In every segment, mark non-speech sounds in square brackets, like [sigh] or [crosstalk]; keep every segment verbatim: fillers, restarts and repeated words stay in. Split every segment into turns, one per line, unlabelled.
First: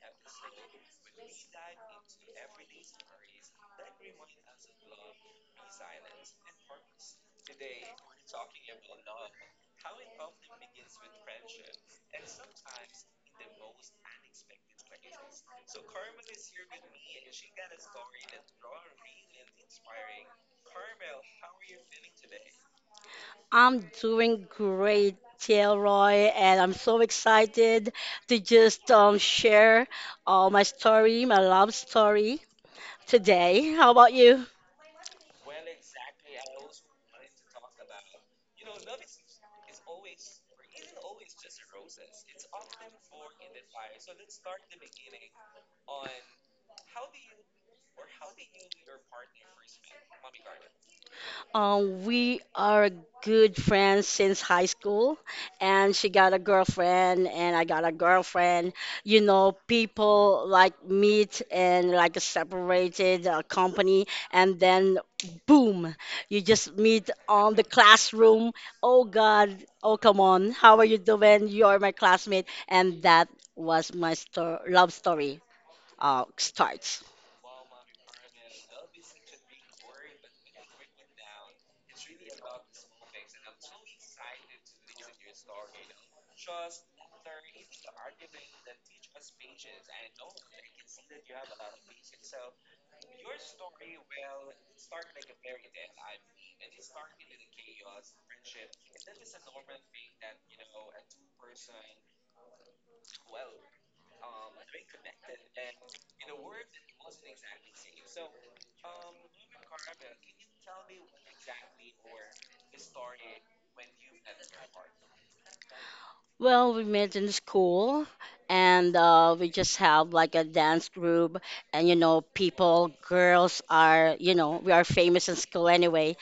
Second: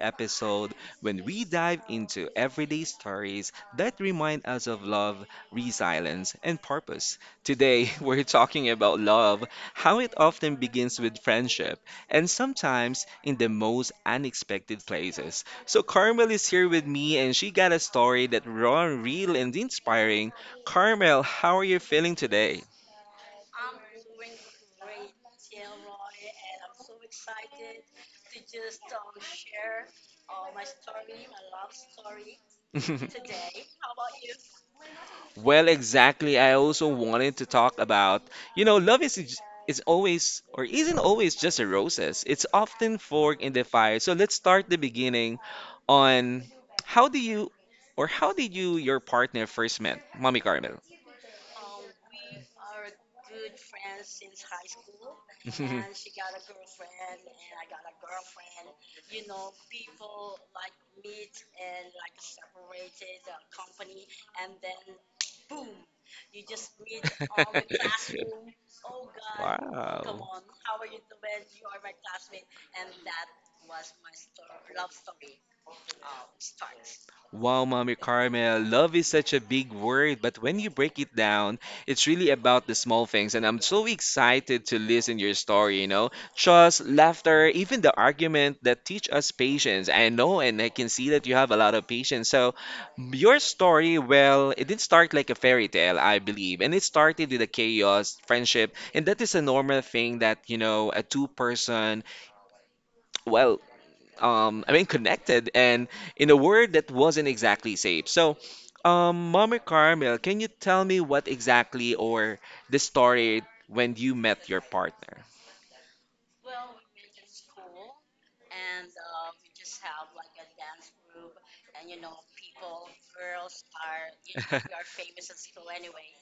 episode when we dive into everyday stories that remind us of love, resilience, and purpose. Today, [laughs] we're talking about love, how it often begins with friendship, and sometimes in the most unexpected places. So, Carmel is here with me, and she got a story that raw, real, and inspiring. Carmel, how are you feeling today?
I'm doing great, Roy, and I'm so excited to just um, share uh, my story, my love story today.
[laughs]
How about you?
Well, exactly. I also wanted to talk about, you know, love is ex- is always or isn't always just a roses. It's often fork in the fire. So let's start the beginning on how do you or how did you your partner first met, Mommy Carmel?
Uh, we are good friends since high school, and she got a
[laughs]
girlfriend, and I got a girlfriend. You know, people like meet and like a separated uh, company, and then boom, you just meet on the classroom. Oh God, oh come
Wow.
on, how are you doing? You're my classmate, and that was my sto- love story. Uh, starts.
Wow, Mommy Carmel, love is such a big word, but when you break it down, it's really about the small things. And I'm so excited to listen your story, you know. Trust, laughter, even the argument that teach us patience. I know and I can see that you have a lot of patience. So your story, well, it didn't start like a fairy tale, I believe. And it started with a chaos, friendship, and that is a normal thing that, you know, a two person well, um, I mean, connected and in a word that wasn't exactly safe. So, um, Mommy Carmel, can you tell me what exactly or the story when you met your partner?
Well, we met in school and uh, we just have like a dance group. And, you know, people, girls are, you know, we are
[laughs]
famous in school anyway.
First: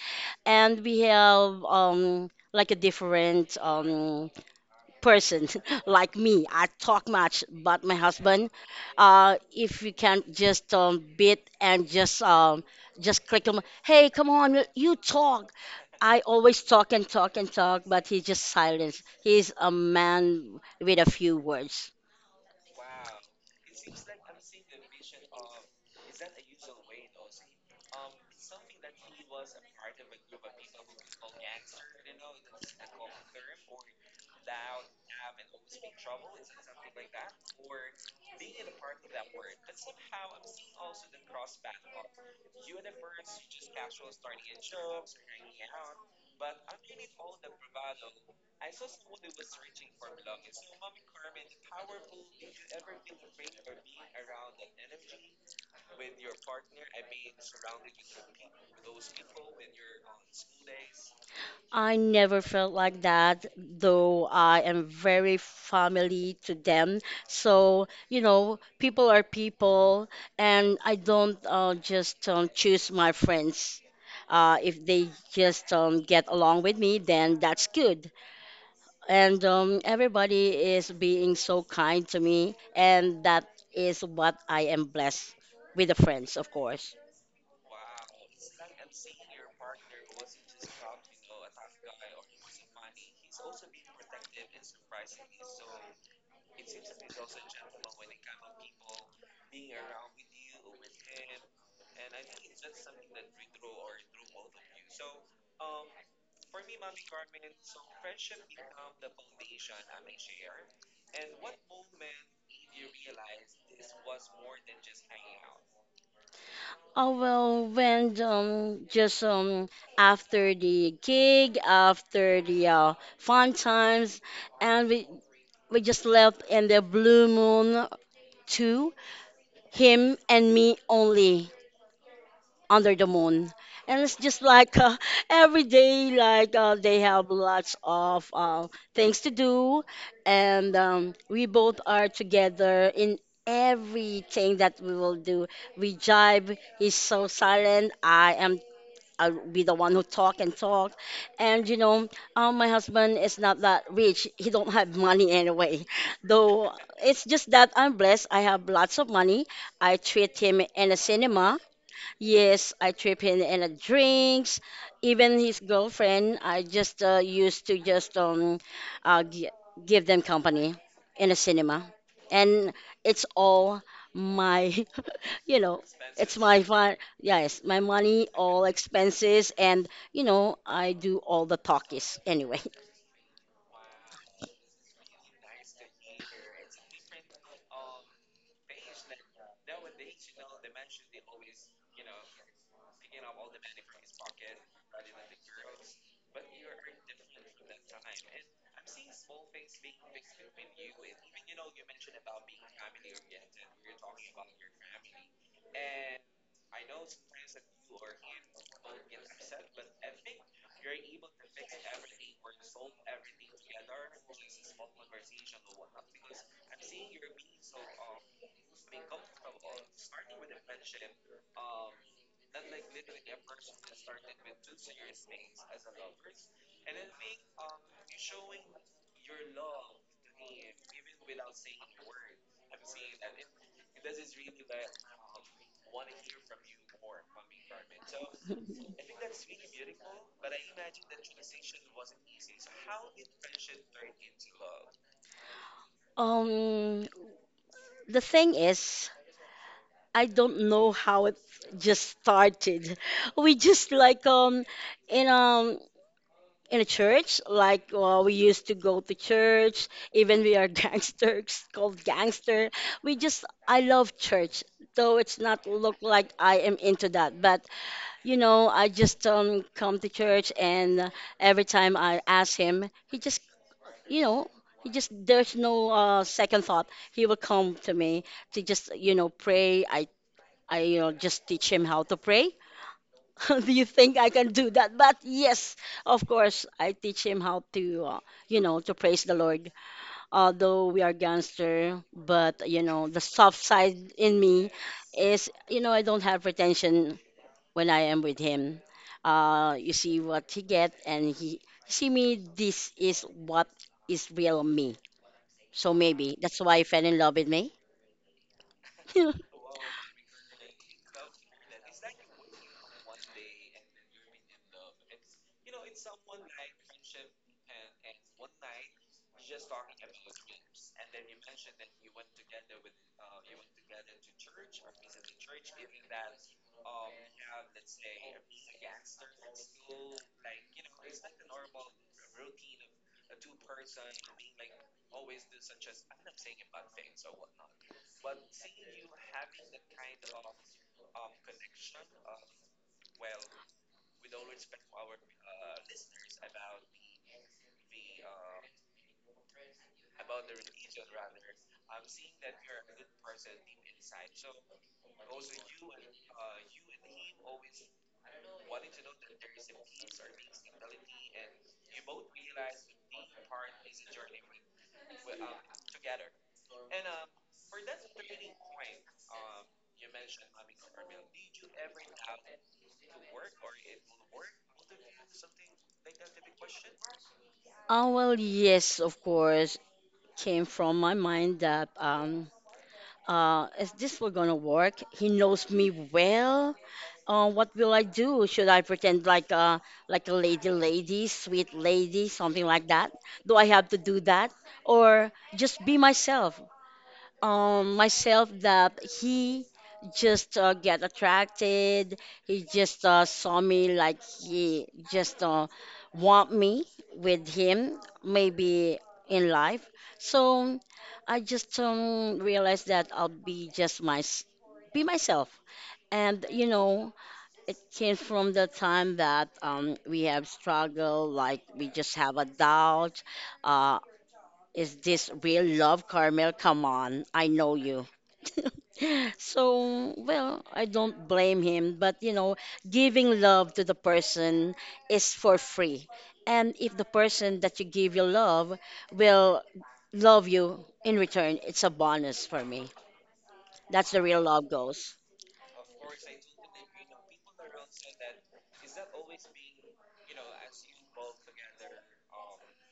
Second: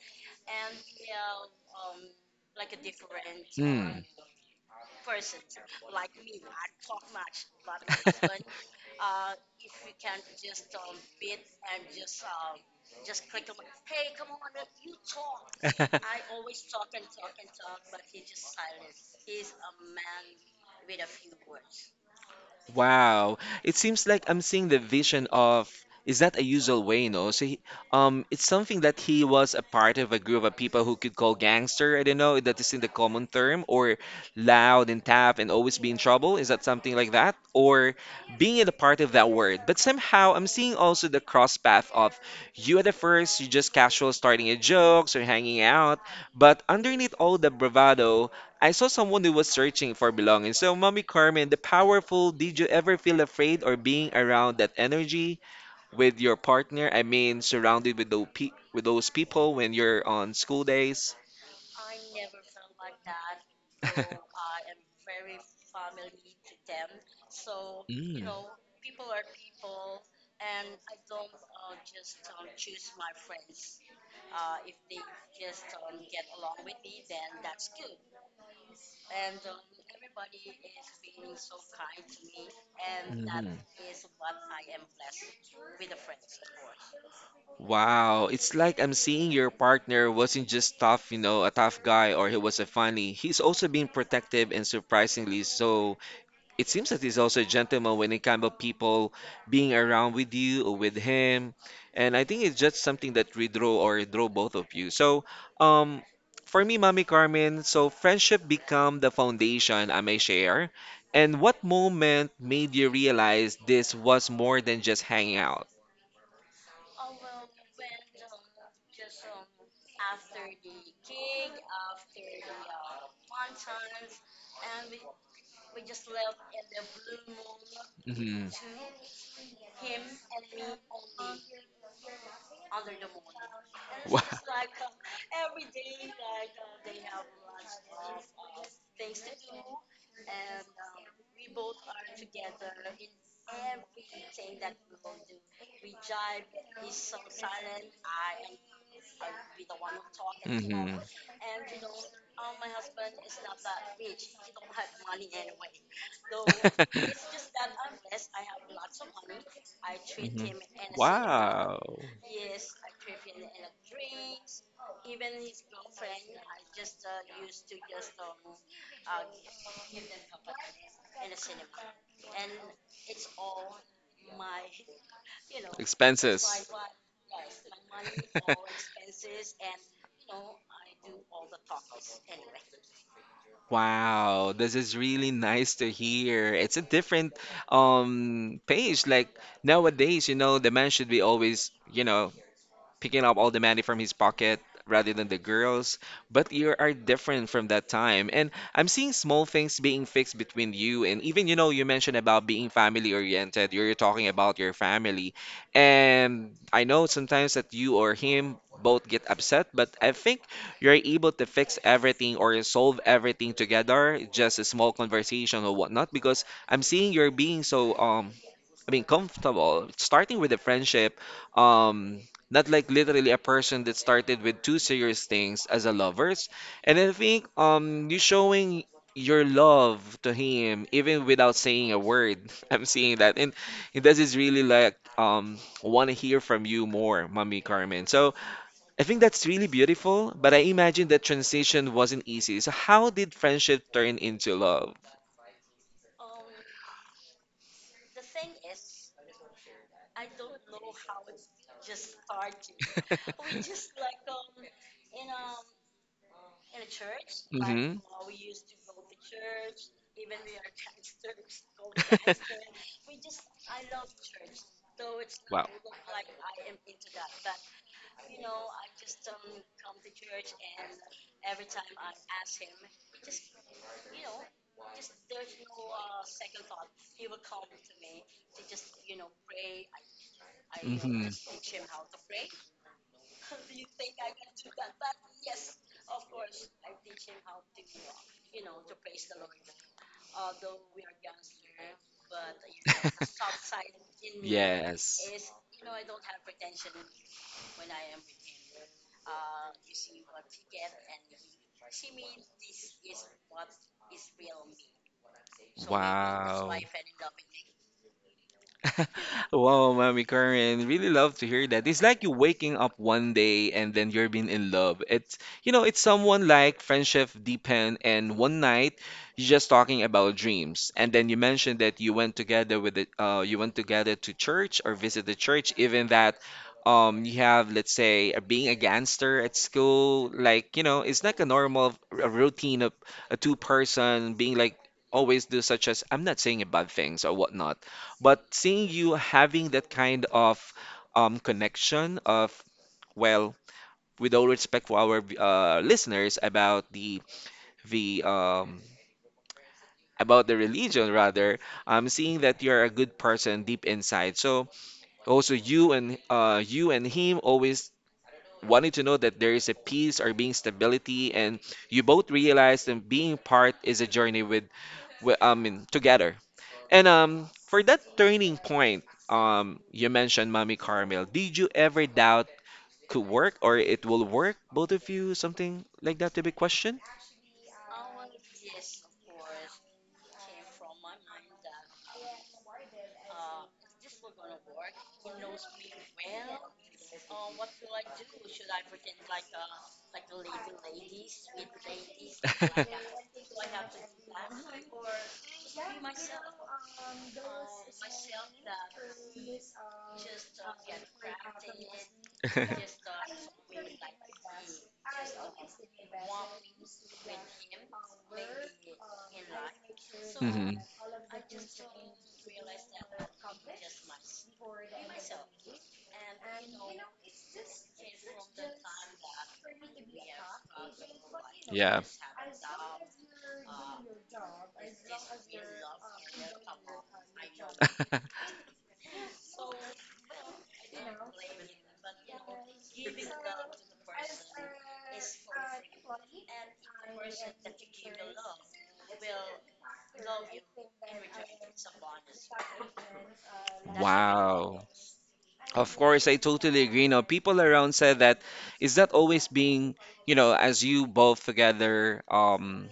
And we have um, like a different
Hmm.
um, person [laughs] like me. I talk much, but my husband, uh, if you can just um, beat and just um, just click him, hey, come on, you you talk. I always talk and talk and talk, but he just
[laughs]
silence. He's a man with a few words.
Wow. It seems like I'm seeing the vision of is that a usual way, no? So he, um it's something that he was a part of a group of people who could call gangster, I don't know, that is in the common term, or loud and tough and always be in trouble. Is that something like that? Or being in a part of that word. But somehow I'm seeing also the cross path of you at the first, you just casual starting a jokes or hanging out, but underneath all the bravado I saw someone who was searching for belonging. So, Mommy Carmen, the powerful, did you ever feel afraid or being around that energy with your partner? I mean, surrounded with those, pe- with those people when you're on school days?
I never felt like that, though I
[laughs]
am very family to them. So, you
Mm.
know, people are people, and I don't uh, just um, choose my friends. Uh, if they just um, get along with me, then that's good. And um, everybody is being so kind to me, and that
Mhm.
is what I am blessed with the friends, of course.
Wow, it's like I'm seeing your partner wasn't just tough, you know, a tough guy or he was a funny. He's also being protective and surprisingly so it seems that he's also a gentleman when it comes to people being around with you or with him. And I think it's just something that redraw or draw both of you. So, um, for me, Mommy Carmen, so friendship become the foundation I may share. And what moment made you realize this was more than just hanging out?
Oh well, when um just um after the gig, after the uh, fun times, and we we just left in the blue moon
Hmm.
too, him and me only under the moon, and it's
Wow.
just like [laughs] uh, every day like uh, they have lots of uh, things to do, and um, we both are together in everything that we will do. We jive. He's so silent. I am I'll be the one who talk and talk.
Hmm.
And you know, um, my husband is not that rich. He don't have money anyway. [laughs] Though it's
[laughs]
just that I'm blessed. I have lots of money. I treat
Mhm.
him in a cinema.
Wow.
Yes, I trip him in a drinks. Even his girlfriend, I just uh, used to just um, uh, gi- give them company in a cinema, and it's all my, [laughs] you know, it's
Expenses.
my fun. Yes, my money, all expenses, and you know, I do all the talkies anyway. [laughs]
Wow, this is really nice to hear. It's a different um pace. Like nowadays, you know, the man should be always, you know, picking up all the money from his pocket rather than the girls. But you are different from that time. And I'm seeing small things being fixed between you and even, you know, you mentioned about being family oriented. You're talking about your family. And I know sometimes that you or him both get upset, but I think you're able to fix everything or solve everything together, just a small conversation or whatnot, because I'm seeing you're being so um I mean, comfortable. Starting with a friendship, um, not like literally a person that started with two serious things as a lovers. And I think um, you showing your love to him even without saying a word. [laughs] I'm seeing that, and it does is really like um, want to hear from you more, Mommy Carmen. So I think that's really beautiful. But I imagine that transition wasn't easy. So how did friendship turn into love?
Um, the thing is, I don't know how it just started. [laughs] We
[laughs]
just like um, you know. In a church, like
Hmm.
uh, we used to go to church, even we are [laughs] gangsters called gangster.
[laughs]
We just I love church, though it's not
Wow.
look like I am into that. But you know, I just um come to church, and every time I ask him, he just you know. He just there's no uh, second thought. He will come to me to just you know pray. I I you know
Mhm.
just teach him how to pray. [laughs] Do you think I can do that? But yes, of course, I teach him how to, uh, you know, to praise the Lord. Although we are gangster, but you know, the soft
[laughs]
side in me
Yes.
is, you know, I don't have pretension when I am with him. Uh, you see what he get, and he see me. This is what is real me. So maybe that's
Wow.
why he fell in love with me. [laughs]
[laughs] Wow, Mommy Karen, really love to hear that. It's like you waking up one day and then you're being in love. It's you know, it's someone like friendship depend and one night you're just talking about dreams. And then you mentioned that you went together with the uh you went together to church or visit the church, even that um you have let's say uh, being a gangster at school, like you know, it's like a normal r- routine of a two person being like always do such as I'm not saying a bad things or whatnot but seeing you having that kind of um, connection of, well, with all respect for our uh, listeners about the the um, about the religion rather, I'm seeing that you're a good person deep inside. So also you and uh, you and him always wanted to know that there is a peace or being stability, and you both realize that being part is a journey with wi- I mean, together. And um, for that turning point, um, you mentioned Mommy Carmel. Did you ever doubt could work or it will work, both of you? Something like that to be questioned?
Oh, well, yes, of course, came from my mind that um, uh, is this will gonna work? He knows me well. Uh, what will I do? Should I pretend like a like a lady, lady, sweet lady, something like that?
[laughs]
Do I have to do that, or just be myself? Um myself, that he just uh, get attracted, he just uh, saw me like he just uh, want me with him maybe in life.
Mhm.
So I just um, realized that I'll be just my be myself. And you know it came from the time that um, we have struggled, like we
Yeah.
just have a doubt, uh, is this real love, Carmel? Come on, I know you.
[laughs]
[laughs] So, well, I don't blame him, but you know, giving love to the person is for free. And if the person that you give your love will love you in return, it's a bonus for me. That's the real love
Wow.
goes.
Of course, I totally agree. Now, people around said that is that always being, you know, as you both together um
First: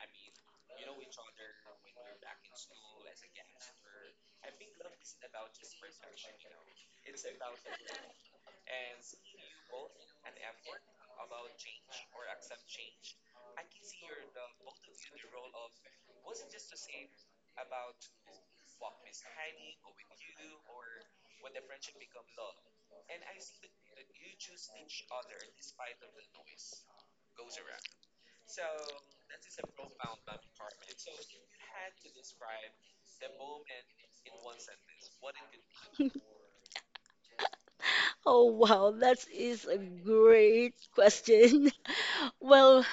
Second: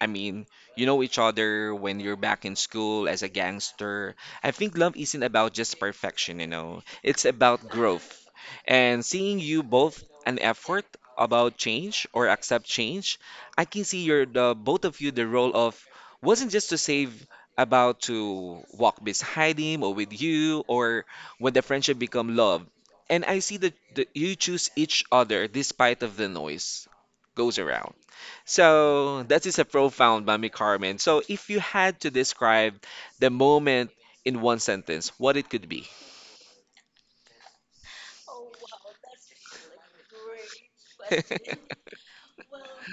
I mean, you know each other when you're back in school as a gangster. I think love isn't about just perfection, you know. It's about growth. And seeing you both an effort about change or accept change, I can see you're the both of you the role of wasn't just to save about to walk beside him or with you or when the friendship become love. And I see that, that you choose each other despite of the noise goes around. So that is a profound, Mami Carmen. So if you had to describe the moment in one sentence, what it could be?
Oh, wow, that is a great question. [laughs]
[laughs]
Well,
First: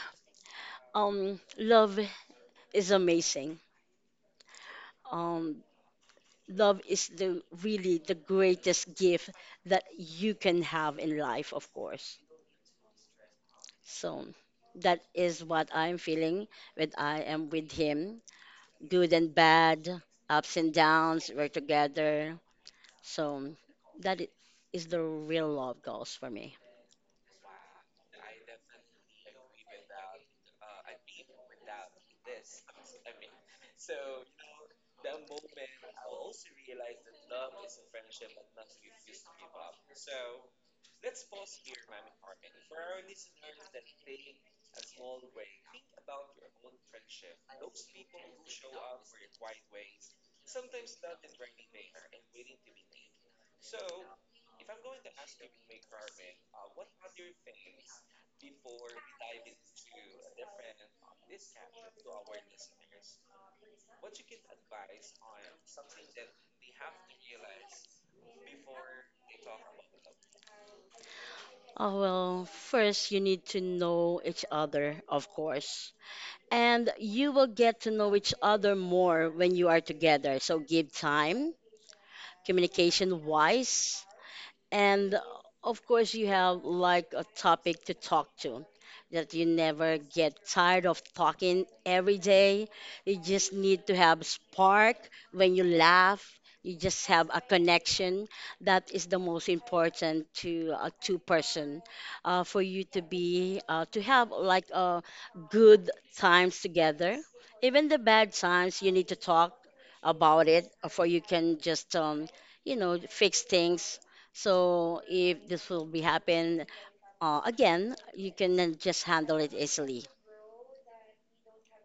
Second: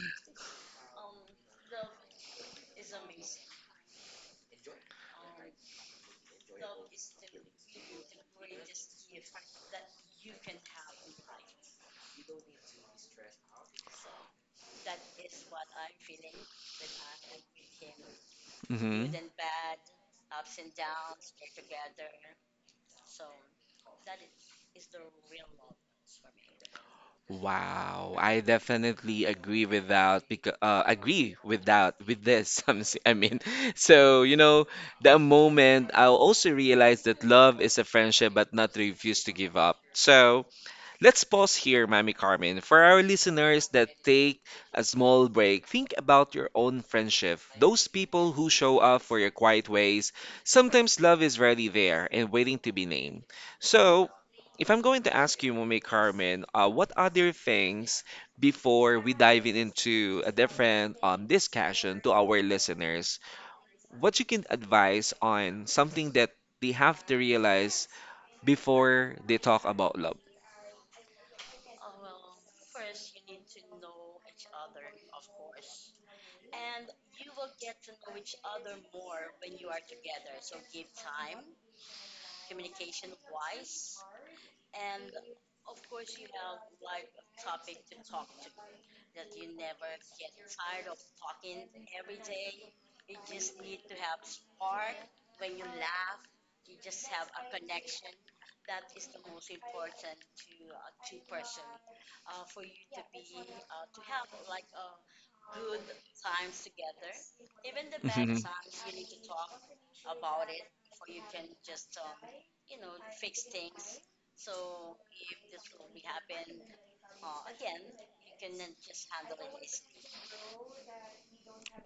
um, love is amazing. Um, love is the really the greatest gift that you can have in life, of course. So that is what I'm feeling when I am with him.
Mhm.
Good and bad, ups and downs, we're together. So that i- is the real love goals for me.
Wow, I definitely agree with that because uh, agree with that with this. [laughs] I'm s- I mean, so you know, the moment I also realized that love is a friendship, but not refuse to give up. So Let's pause here, Mami Carmen. For our listeners that take a small break, think about your own friendship. Those people who show up for your quiet ways. Sometimes love is already there and waiting to be named. So, if I'm going to ask you, Mami Carmen, uh, what other things before we dive in into a different um, discussion to our listeners, what you can advise on something that they have to realize before they talk about love?
Oh, well, first you need to know each other, of course. And you will get to know each other more when you are together. So give time, communication wise, and of course, you have like a topic to talk to that you never get tired of talking every day. You just need to have spark when you laugh. You just have a connection. That is the most important to a two person uh, for you to be uh, to have like uh, good times together. Even the bad
Mm-hmm.
times, you need to talk about it, uh, for you can just um, you know fix things, so if this will be happen uh, again, you can then just handle it easily.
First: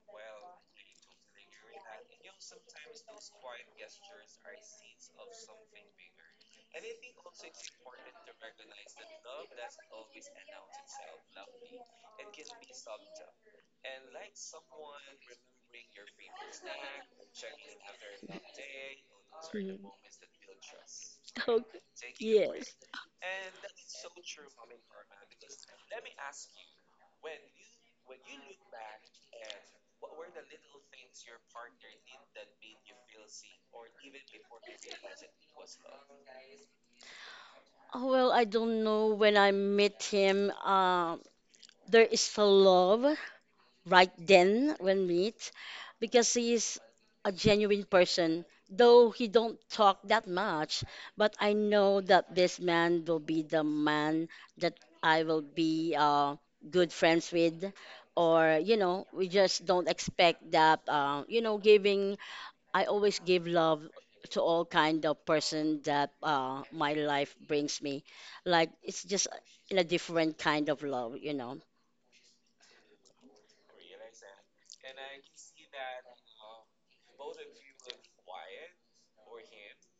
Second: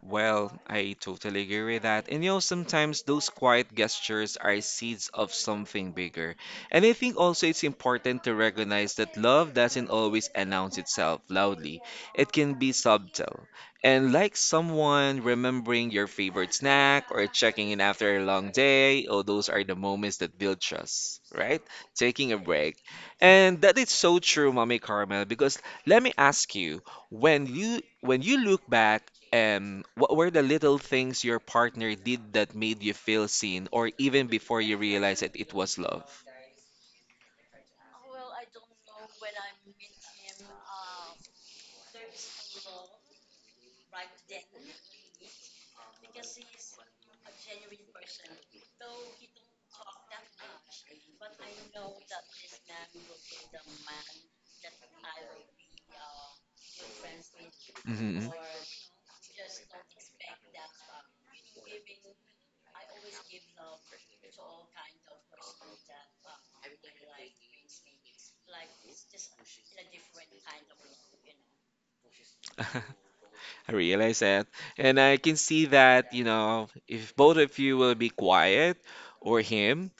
Well, I totally agree with that. And you know, sometimes those quiet gestures are seeds of something bigger. And I think also it's important to recognize that love doesn't always announce itself loudly, it can be subtle. And like someone remembering your favorite snack or checking in after a long day, oh, those are the
Mm.
moments
[laughs]
that build trust, right?
Okay.
Taking a
Yes.
break. And that is so true, Mommy Carmel, because let me ask you, when you when you look back um, what were the little things your partner did that made you feel seen, or even before you realized that it was love?
Oh, well, I don't know when I met him. Uh, there is a love right then when meet, because he is a genuine person, though he don't talk that much. But I know that this man will be the man that I will be uh, good friends with.
Hmm.
Or you know we just don't expect that uh, you know giving I always give love to all kind of person that uh, my life brings me, like it's just in a different kind of love you know
[laughs] I realize that. And I can see that, you know, if both of you will be quiet or him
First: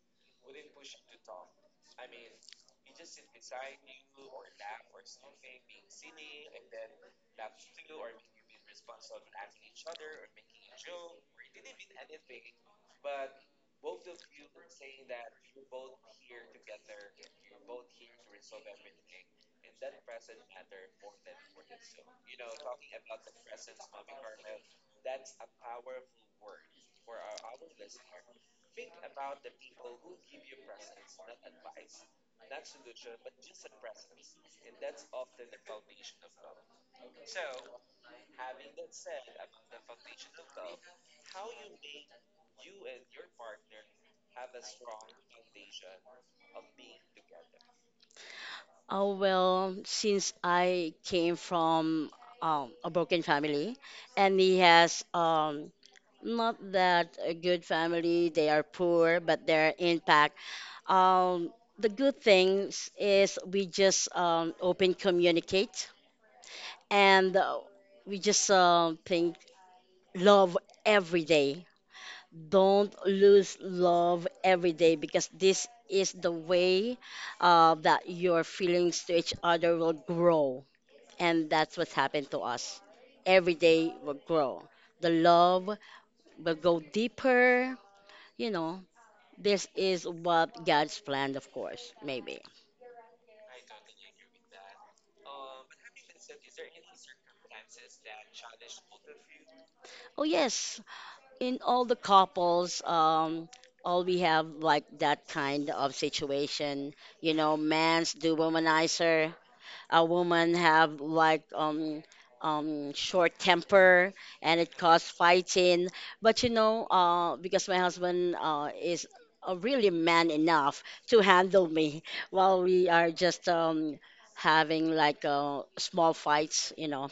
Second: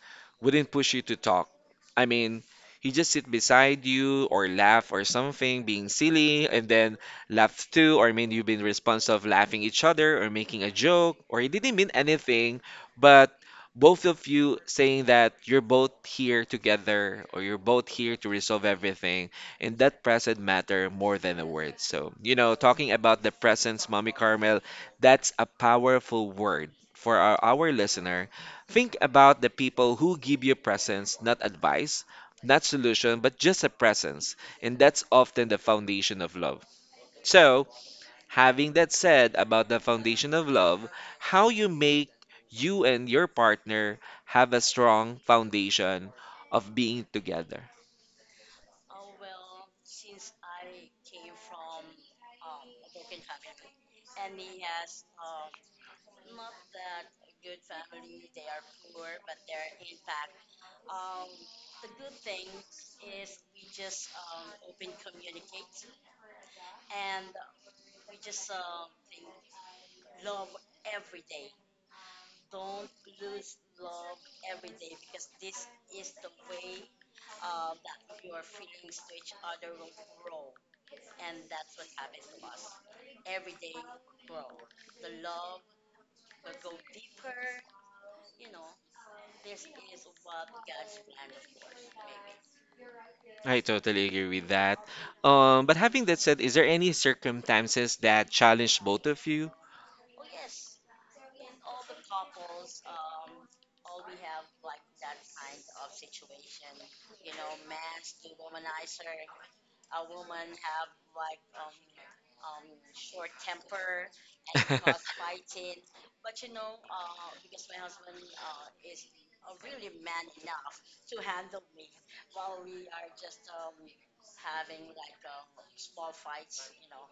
wouldn't push you to talk. I mean, he just sit beside you or laugh or something, being silly, and then laugh too, or I mean you've been responsive laughing each other or making a joke, or he didn't mean anything, but both of you saying that you're both here together or you're both here to resolve everything and that presence matter more than a word. So, you know, talking about the presence, Mommy Carmel, that's a powerful word for our, our listener. Think about the people who give you presence, not advice, not solution, but just a presence. And that's often the foundation of love. So, having that said about the foundation of love, how you make you and your partner have a strong foundation of being together.
Oh, well, since I came from um, a broken family, and he has um, not that a good family. They are poor, but their impact. Um, the good things is we just um, open communicate, and uh, we just um think love every day. Don't lose love every day, because this is the way uh, that your feelings to each other will grow, and that's what's happened to us. Every day will grow. The love will go deeper. You know, this is what God's planned, of course, maybe.
I totally agree with that. Um, but having that said, is there any circumstances that challenged both of you?
Oh, yes. In all the couples, um, all we have like that kind of situation. You know, man's do womanizer, a woman have like um um short temper, and it caused fighting. But you know uh because my husband uh is uh, really man enough to handle me. [laughs] While we are just um having like uh, small fights you know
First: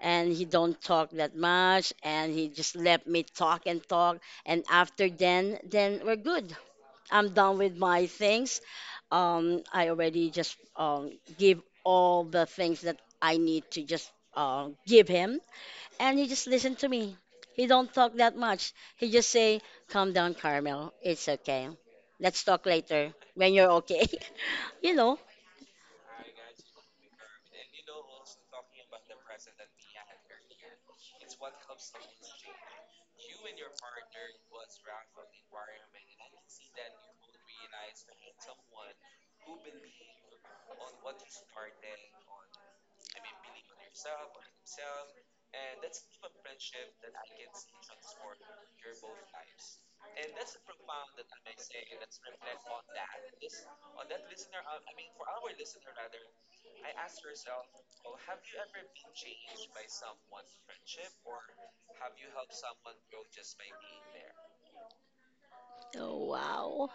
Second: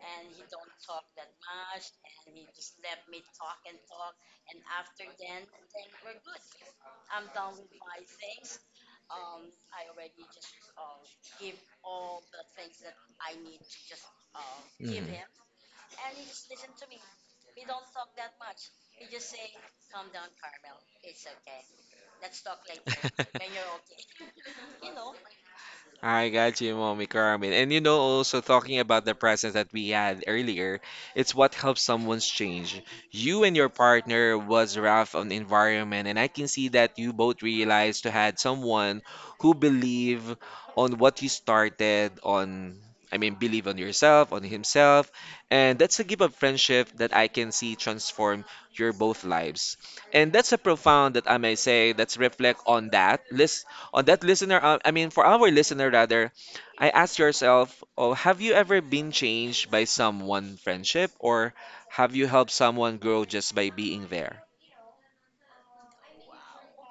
and he don't talk that much, and he just let me talk and talk, and after then then we're good. I'm done with my things. Um, I already just um, give all the things that I need to just uh,
[laughs]
give
Mhm.
him, and he just listened to me. He don't talk that much. He just say, "Calm down, Carmel. It's okay. Let's talk later when you're okay." [laughs] you know.
I got you, Mommy Carmen. And you know, also talking about the presence that we had earlier, it's what helps someone's change. You and your partner was rough on environment, and I can see that you both realized to had someone who believe on what you started on. I mean, believe on yourself, on himself, and that's a gift of friendship that I can see transform your both lives. And that's a profound that I may say. Let's reflect on that. Let's on that listener, uh, I mean, for our listener rather, I ask yourself, oh, have you ever been changed by someone friendship or have you helped someone grow just by being there?
Oh, wow,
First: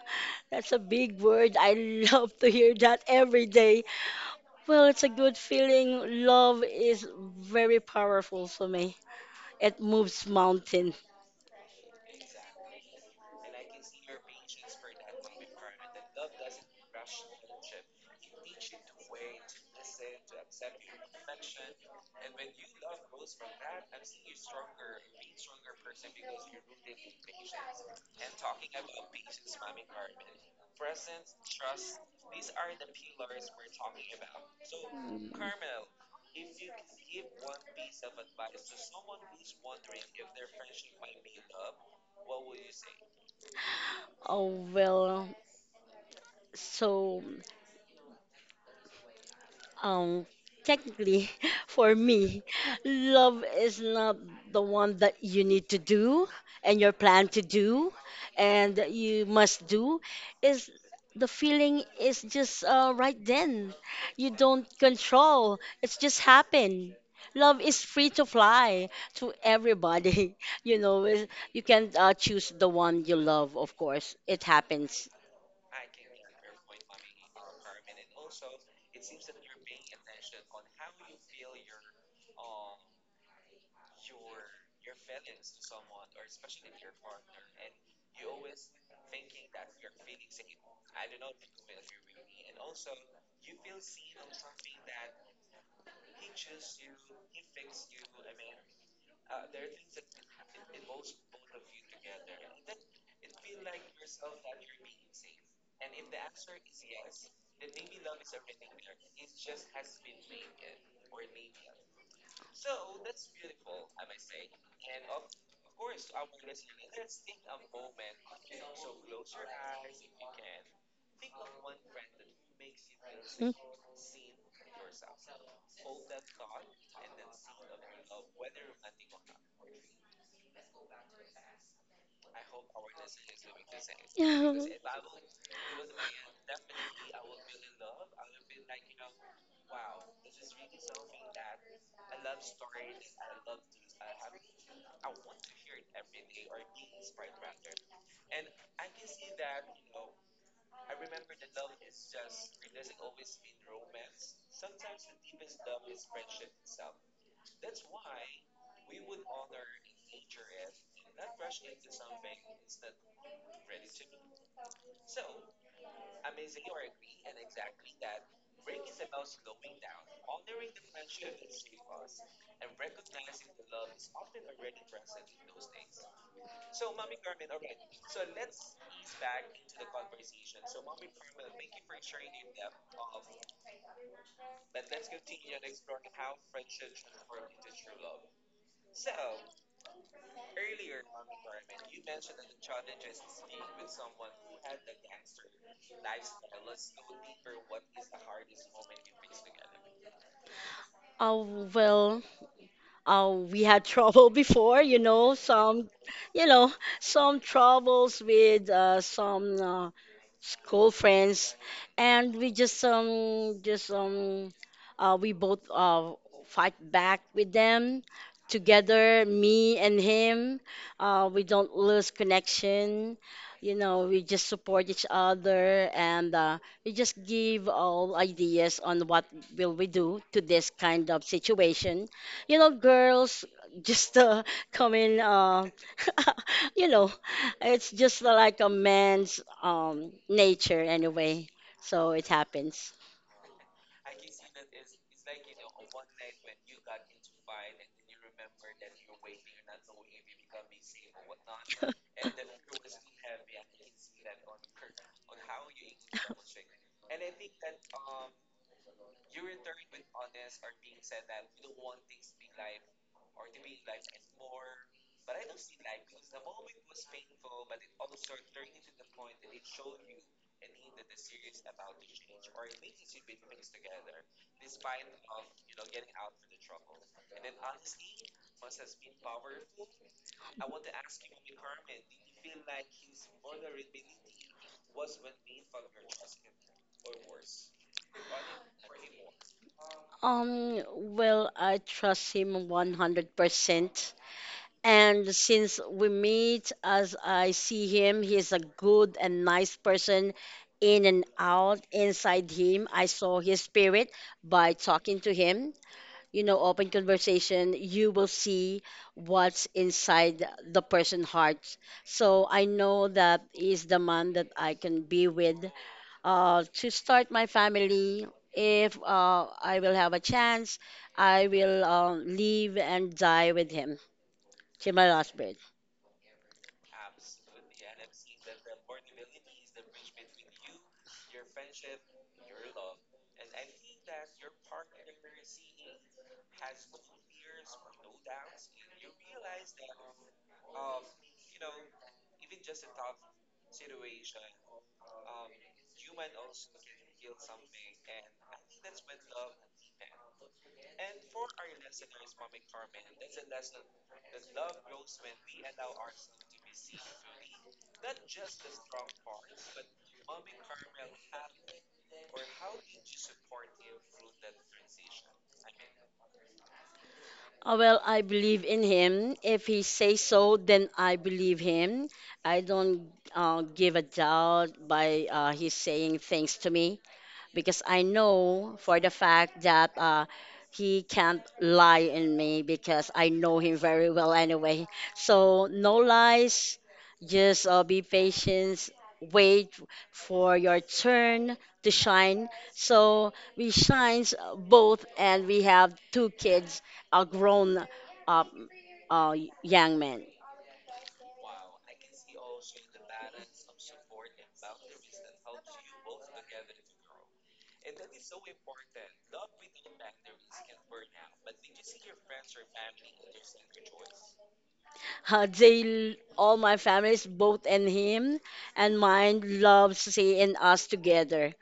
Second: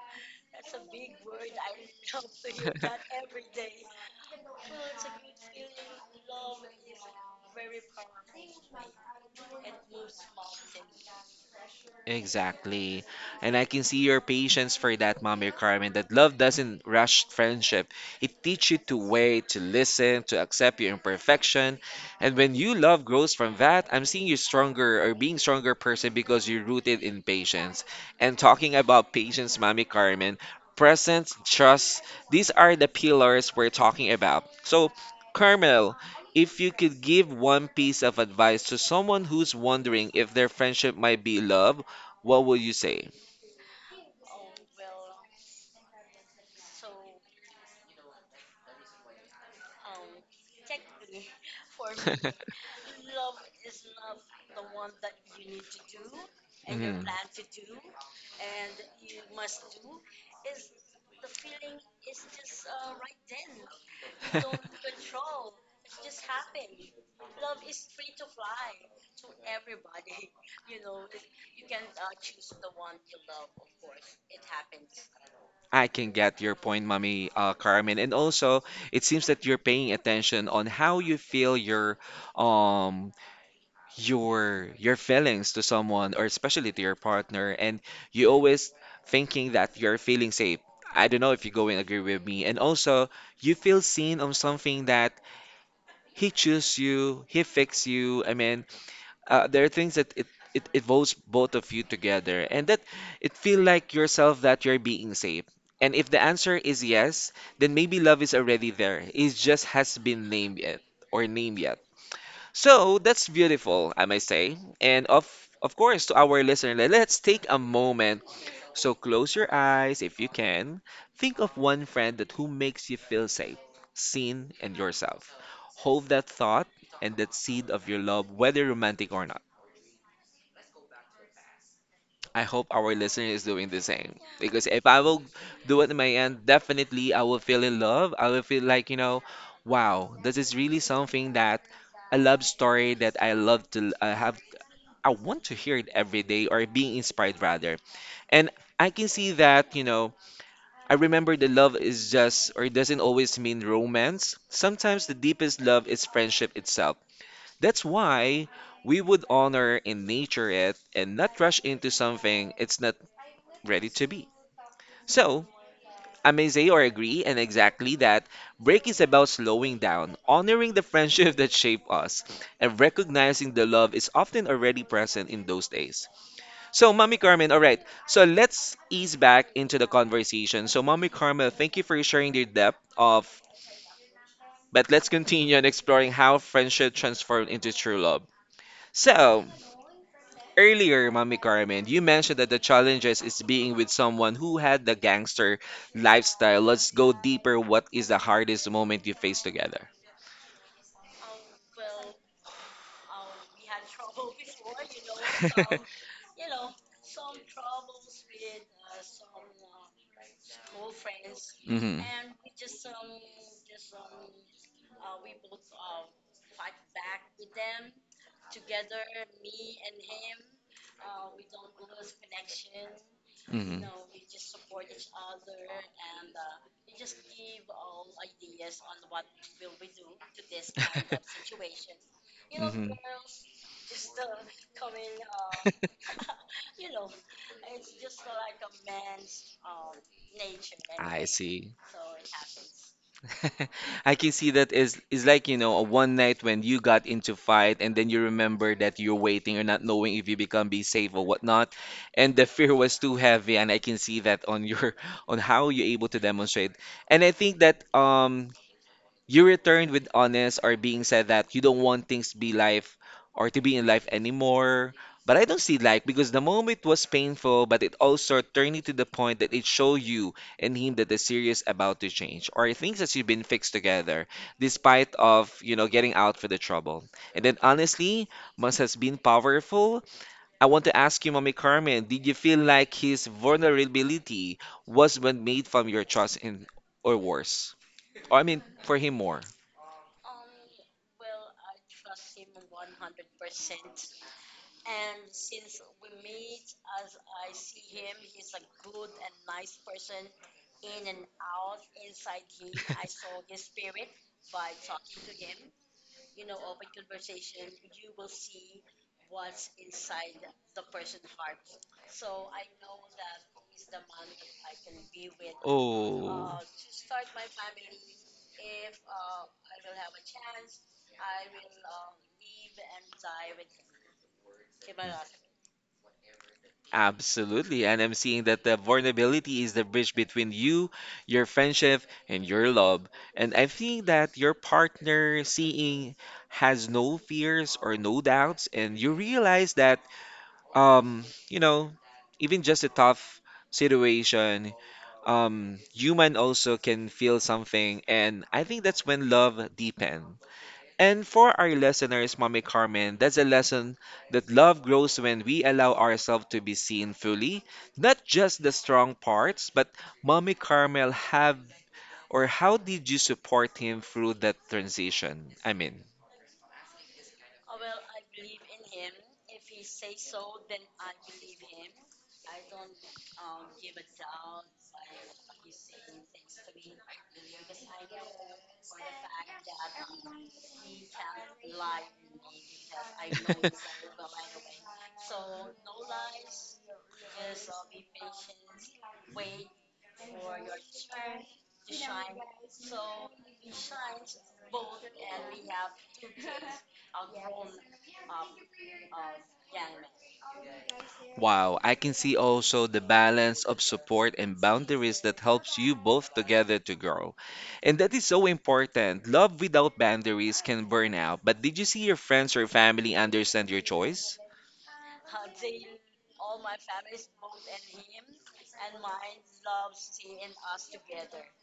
that's
That's
a
a big
big
word.
word.
I
I
love
love to
to hear
hear
that
that
[laughs] every
every
day.
day. Well, it's a good feeling. Love is very powerful for me. It moves mountain.
Exactly. And I can see your patience for that, Mommy Carmen, that love doesn't rush friendship. It teaches you to wait, to listen, to accept your imperfection. And when you love grows from that, I'm seeing you stronger or being stronger person because you're rooted in patience. And talking about patience, Mommy Carmen, presence, trust, these are the pillars we're talking about. So, Carmel, if you could give one piece of advice to someone who's wondering if their friendship might be love, what will you say?
Oh, well, so, um, technically, [laughs] for
[laughs]
me, love is not the one that you need to do and your
Mhm.
plan to do and that you must do. Is the feeling is just uh, right then. You don't control. It's just happen. Love is free to fly to everybody. [laughs] You know, it- you can uh, choose the one you love, of course. It happens.
I can get your point, Mommy uh, Carmen. And also, it seems that you're paying attention on how you feel your um your your feelings to someone or especially to your partner, and you always thinking that you're feeling safe. I don't know if you go and agree with me. And also, you feel seen on something that he choose you, he fix you. I mean, uh, there are things that it, it involves both of you together and that it feel like yourself that you're being safe, and if the answer is yes, then maybe love is already there, it just has been named yet or named yet. So that's beautiful, I might say. And of of course, to our listener, le- let's take a moment, so close your eyes if you can. Think of one friend that who makes you feel safe, seen and yourself. Hold that thought and that seed of your love, whether romantic or not. I hope our listener is doing the same.
Hmm?
Because if
[laughs]
I will do it in my end, definitely I will feel in love. I will feel like, you know, wow, this is really something that a love story that I love to uh, have. I want to hear it every day or being inspired rather. And I can see that, you know, I remember the love is just or doesn't always mean romance. Sometimes the deepest love is friendship itself. That's why we would honor and nature it and not rush into something it's not ready to be. So, I may say or agree, and exactly that break is about slowing down, honoring the friendship [laughs] that shaped us, and recognizing the love is often already present in those days. So, Mommy Carmen, all right, so let's ease back into the conversation. So, Mommy Carmen, thank you for sharing your depth of, but let's continue on exploring how friendship transformed into true love. So, earlier, Mommy Carmen, you mentioned that the challenges is being with someone who had the gangster lifestyle. Let's go deeper. What is the hardest moment you faced together?
Oh, well, uh, we had trouble [laughs] before, you know, some,
[laughs]
you know, some troubles with uh, some uh, school friends,
Hmm.
and we just um, just um, uh, we both uh, fight back with them together, me and him. Uh, we don't lose connection, you
Hmm.
know. We
[laughs]
just support each other, and uh, we just give all ideas on what will we do to this kind of situation, you know,
Mhm.
girls just uh, come in, uh, [laughs] you know, it's just like a man's um, nature
I
anyway.
see.
So it happens.
[laughs] I can see that is is like, you know, a one night when you got into fight and then you remember that you're waiting or not knowing if you become be safe or whatnot.
[laughs]
And the fear was too heavy and I can see that on your [laughs] on how you're able to demonstrate. And I think that um you returned with honest or being said that you don't want things to be life or to be in life anymore. But I don't see like because the moment was painful, but it also turned you to the point that it showed you and him that the series about to change or things that you've been fixed together, despite of you know getting out for the trouble. And then honestly, must has been powerful. I want to ask you, Mommy Carmen, did you feel like his vulnerability was what made from your trust in or worse? Or I mean, for him more.
Um, well, I trust him one hundred percent. And since we meet, as I see him, he's a good and nice person in and out. Inside him, I saw his spirit by talking to him. You know, open conversation, you will see what's inside the person's heart. So I know that is the man that I can be with
Oh,
uh, to start my family. If uh, I will have a chance, I will uh, live and die with him till my last breath.
absolutely. And I'm seeing that the vulnerability is the bridge between you, your friendship, and your love. And I think that your partner seeing has no fears or no doubts, and you realize that, um, you know, even just a tough situation, um, human also can feel something. And I think that's when love deepens. And for our listeners, Mommy Carmen, that's a lesson that love grows when we allow ourselves to be seen fully, not just the strong parts, but Mommy Carmel have or how did you support him through that transition? I mean.
Uh, well, I believe in him. If he says so, then I believe him. I don't uh, give a doubt by uh, his saying things to me, because I know for the fact that uh, he can't lie in me, because I know him
[laughs]
very well anyway. So no lies, just uh, be patient, wait for your turn to shine. So we shines both, and we have two kids, a grown up uh, young man.
Wow, I can see also the balance of support and boundaries that helps you both together to grow. And that is so important. Love without boundaries can burn out. But did you see your friends or family understand your choice?
Uh, they, all my families, both and him and mine, loves seeing us together.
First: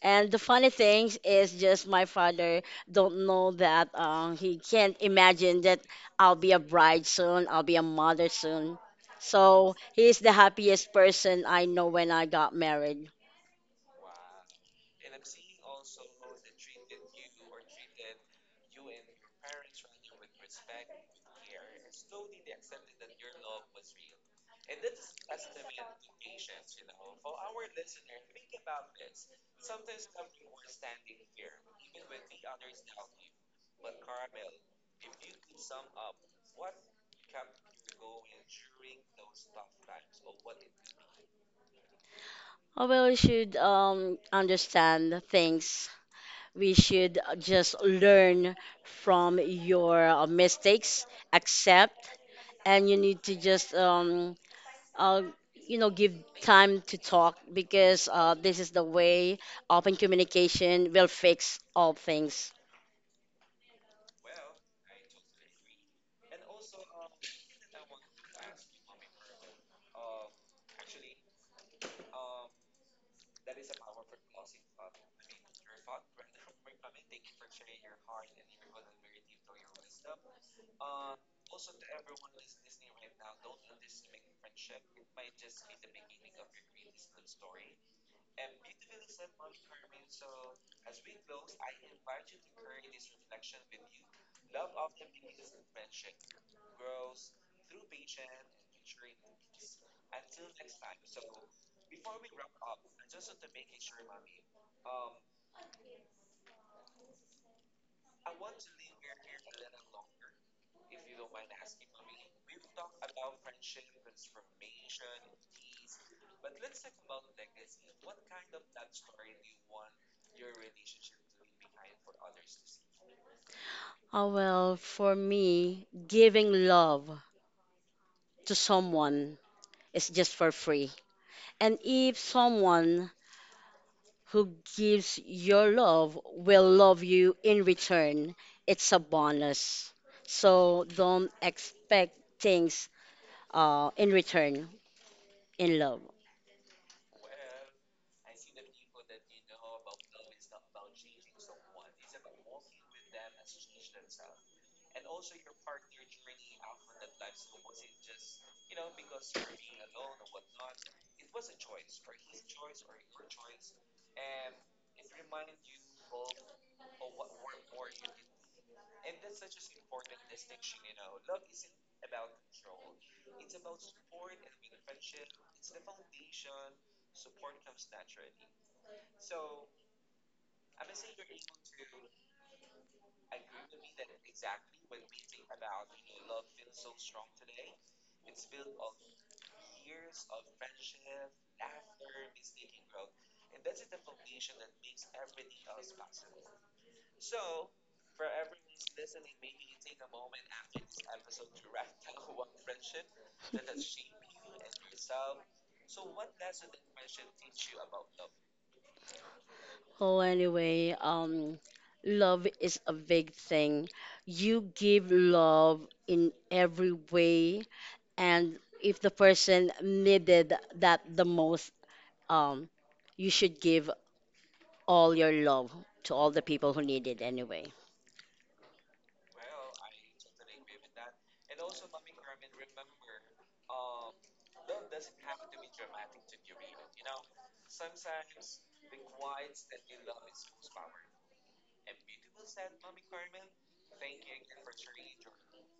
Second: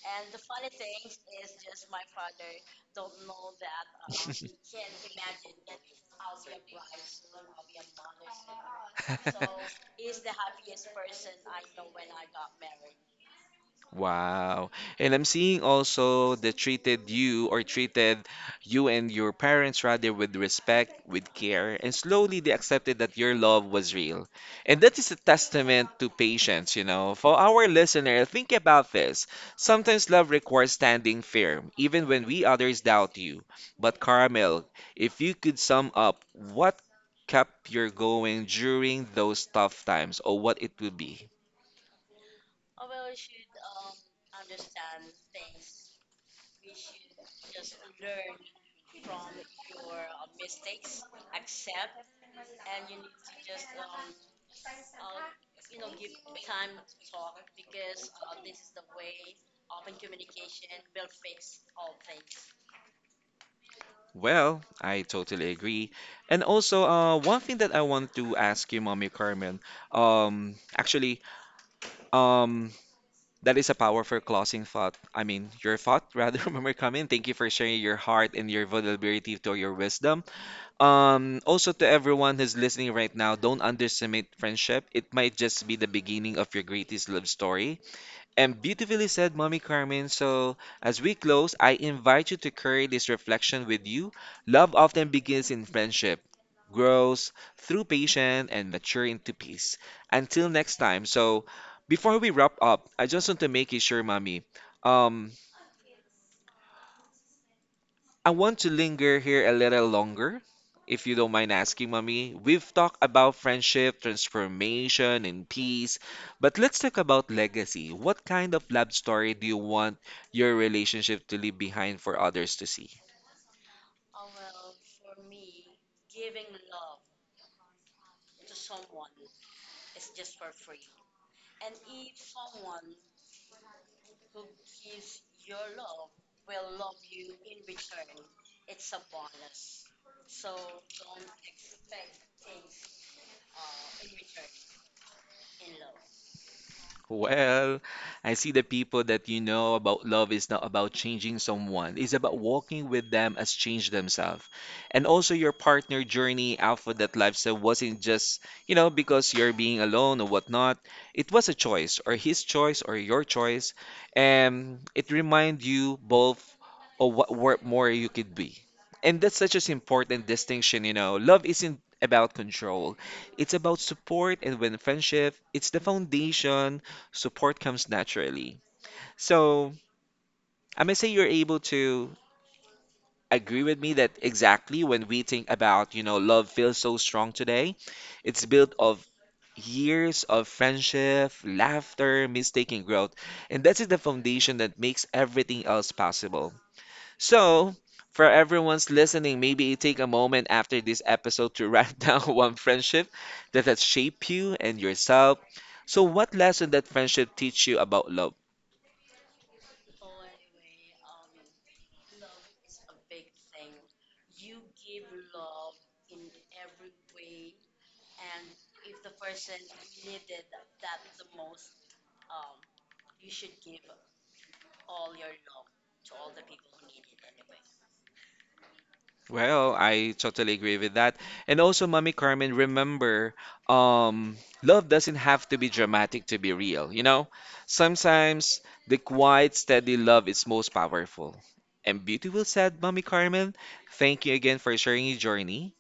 And the funny thing is just my father don't know that um, he can't imagine that I'll be a bride soon, I'll be a mother soon.
[laughs]
So he's the happiest person I know when I got married.
Wow. And I'm seeing also they treated you or treated you and your parents rather with respect, with care, and slowly they accepted that your love was real. And that is a testament to patience, you know. For our listener, think about this. Sometimes love requires standing firm, even when we others doubt you. But Carmel, if you could sum up what kept you going during those tough times, or what it would be?
Oh, well, we should um, understand things. We should just learn from your uh, mistakes, accept, and you need to just um, uh, you know, give time to talk, because uh, this is the way open communication will fix all things.
Well, I totally agree. And also, uh, one thing that I want to ask you, Mommy Carmen, um, actually, um, that is a powerful closing thought. I mean, your thought, [laughs] rather, Mommy Carmen. Thank you for sharing your heart and your vulnerability to your wisdom. Um, also to everyone who's listening right now, don't underestimate friendship. It might just be the beginning of your greatest love story. And beautifully said, Mommy Carmen. So, as we close, I invite you to carry this reflection with you. Love often begins in friendship, grows through patience, and mature into peace. Until next time. So, before we wrap up, I just want to make you sure, Mommy. Um, I want to linger here a little longer, if you don't mind asking, mommy. We've talked about friendship, transformation, and peace, but let's talk about legacy. What kind of love story do you want your relationship to leave behind for others to see?
Oh, well, for me, giving love to someone is just for free. And if someone who gives your love will love you in return, it's a bonus. So don't expect things uh, in return in love.
Well, I see the people that you know about love is not about changing someone. It's about walking with them as change themselves. And also your partner journey out for that lifestyle wasn't just, you know, because you're being alone or whatnot. It was a choice or his choice or your choice. And it reminds you both of what, what more you could be. And that's such an important distinction, you know. Love isn't about control. It's about support and when friendship, it's the foundation support comes naturally. So I'm gonna say you're able to agree with me that exactly when we think about, you know, love feels so strong today, it's built of years of friendship, laughter, mistake, and growth. And that is the foundation that makes everything else possible. So for everyone's listening, maybe take a moment after this episode to write [laughs] down one friendship that has shaped you and yourself. So what lesson that friendship teach you about love?
Well, anyway, um, love is a big thing. You give love in every way, and if the person needed that the most, um, you should give all your love to all the people who need it anyway.
Well, I totally agree with that. And also, Mommy Carmen, remember, um, love doesn't have to be dramatic to be real, you know? Sometimes the quiet, steady love is most powerful. And beautiful said, Mommy Carmen. Thank you again for sharing your journey.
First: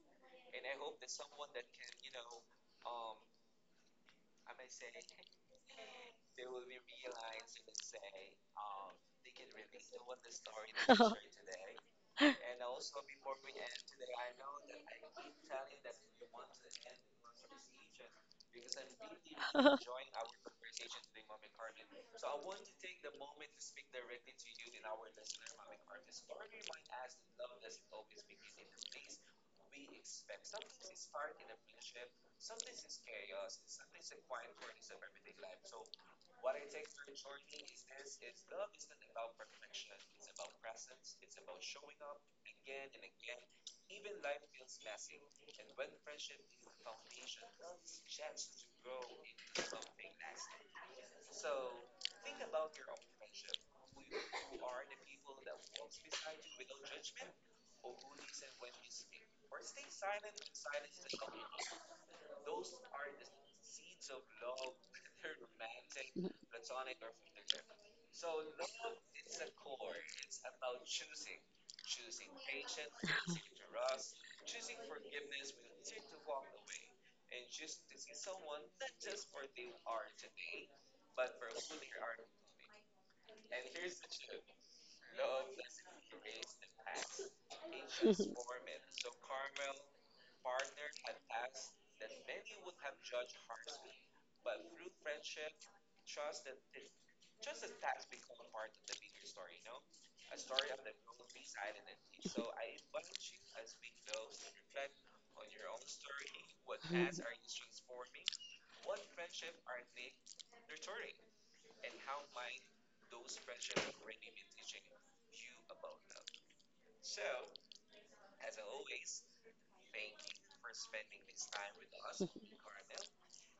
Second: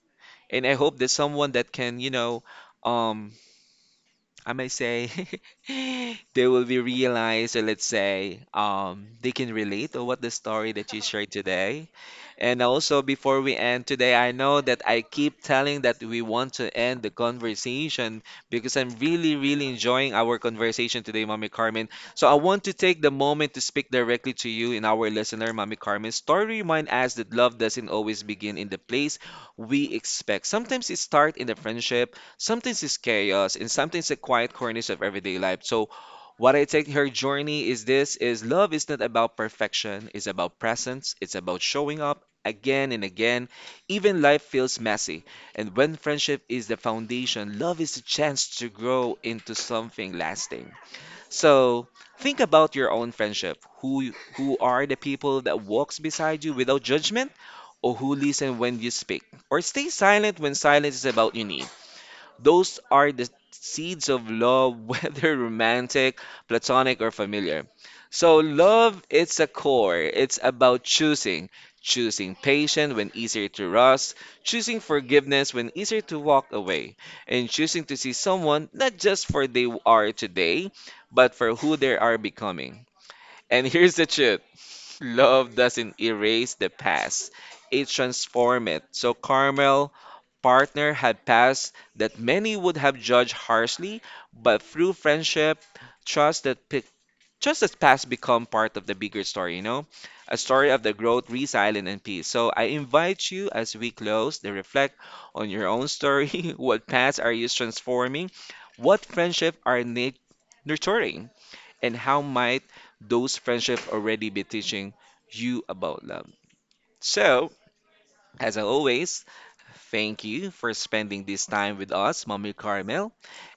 And I hope that someone that can, you know, um, I may say [laughs] they will be realized, or let's say um, they can relate to what the story that you shared today. And also, before we end today, I know that I keep telling that we want to end the conversation because I'm really, really enjoying our conversation today, Mommy Carmen. So I want to take the moment to speak directly to you and our listener, Mommy Carmen. Story remind us that love doesn't always begin in the place we expect. Sometimes it starts in the friendship. Sometimes it's chaos and sometimes the quiet corners of everyday life. So what I take her journey is this is love is not about perfection, it's about presence, it's about showing up again and again. Even life feels messy. And when friendship is the foundation, love is a chance to grow into something lasting. So think about your own friendship. Who you- who are the people that walks beside you without judgment? Or who listen when you speak? Or stay silent when silence is about you, those are the seeds of love, [laughs] whether romantic, platonic, or familiar. So, love, it's a core. It's about choosing. Choosing patience when easier to rust, choosing forgiveness when easier to walk away, and choosing to see someone not just for they are today, but for who they are becoming. And [laughs] here's the truth. Love doesn't erase the past, it transforms it. So Carmel partner had past that many would have judged harshly, but through friendship, trust that pic- just as past become part of the bigger story, you know? A story of the growth, resilience, and peace. So I invite you as we close to reflect on your own story. [laughs] What past are you transforming? What friendship are you nurturing? And how might those friendships already be teaching you about love? So, as always, thank you for spending this time with us, Mommy Carmel,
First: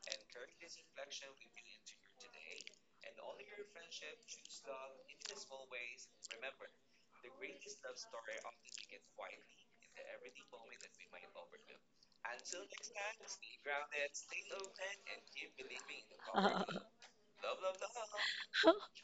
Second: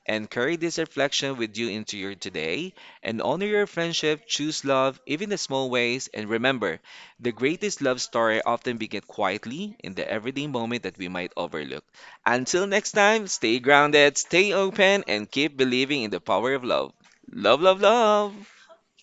and carry this reflection with you into your today. And honor your friendship, choose love, even the small ways, and remember, the greatest love story often begins quietly in the everyday moment that we might overlook. Until next time, stay grounded, stay open, and keep believing in the power of love. Love, love, love.
[laughs]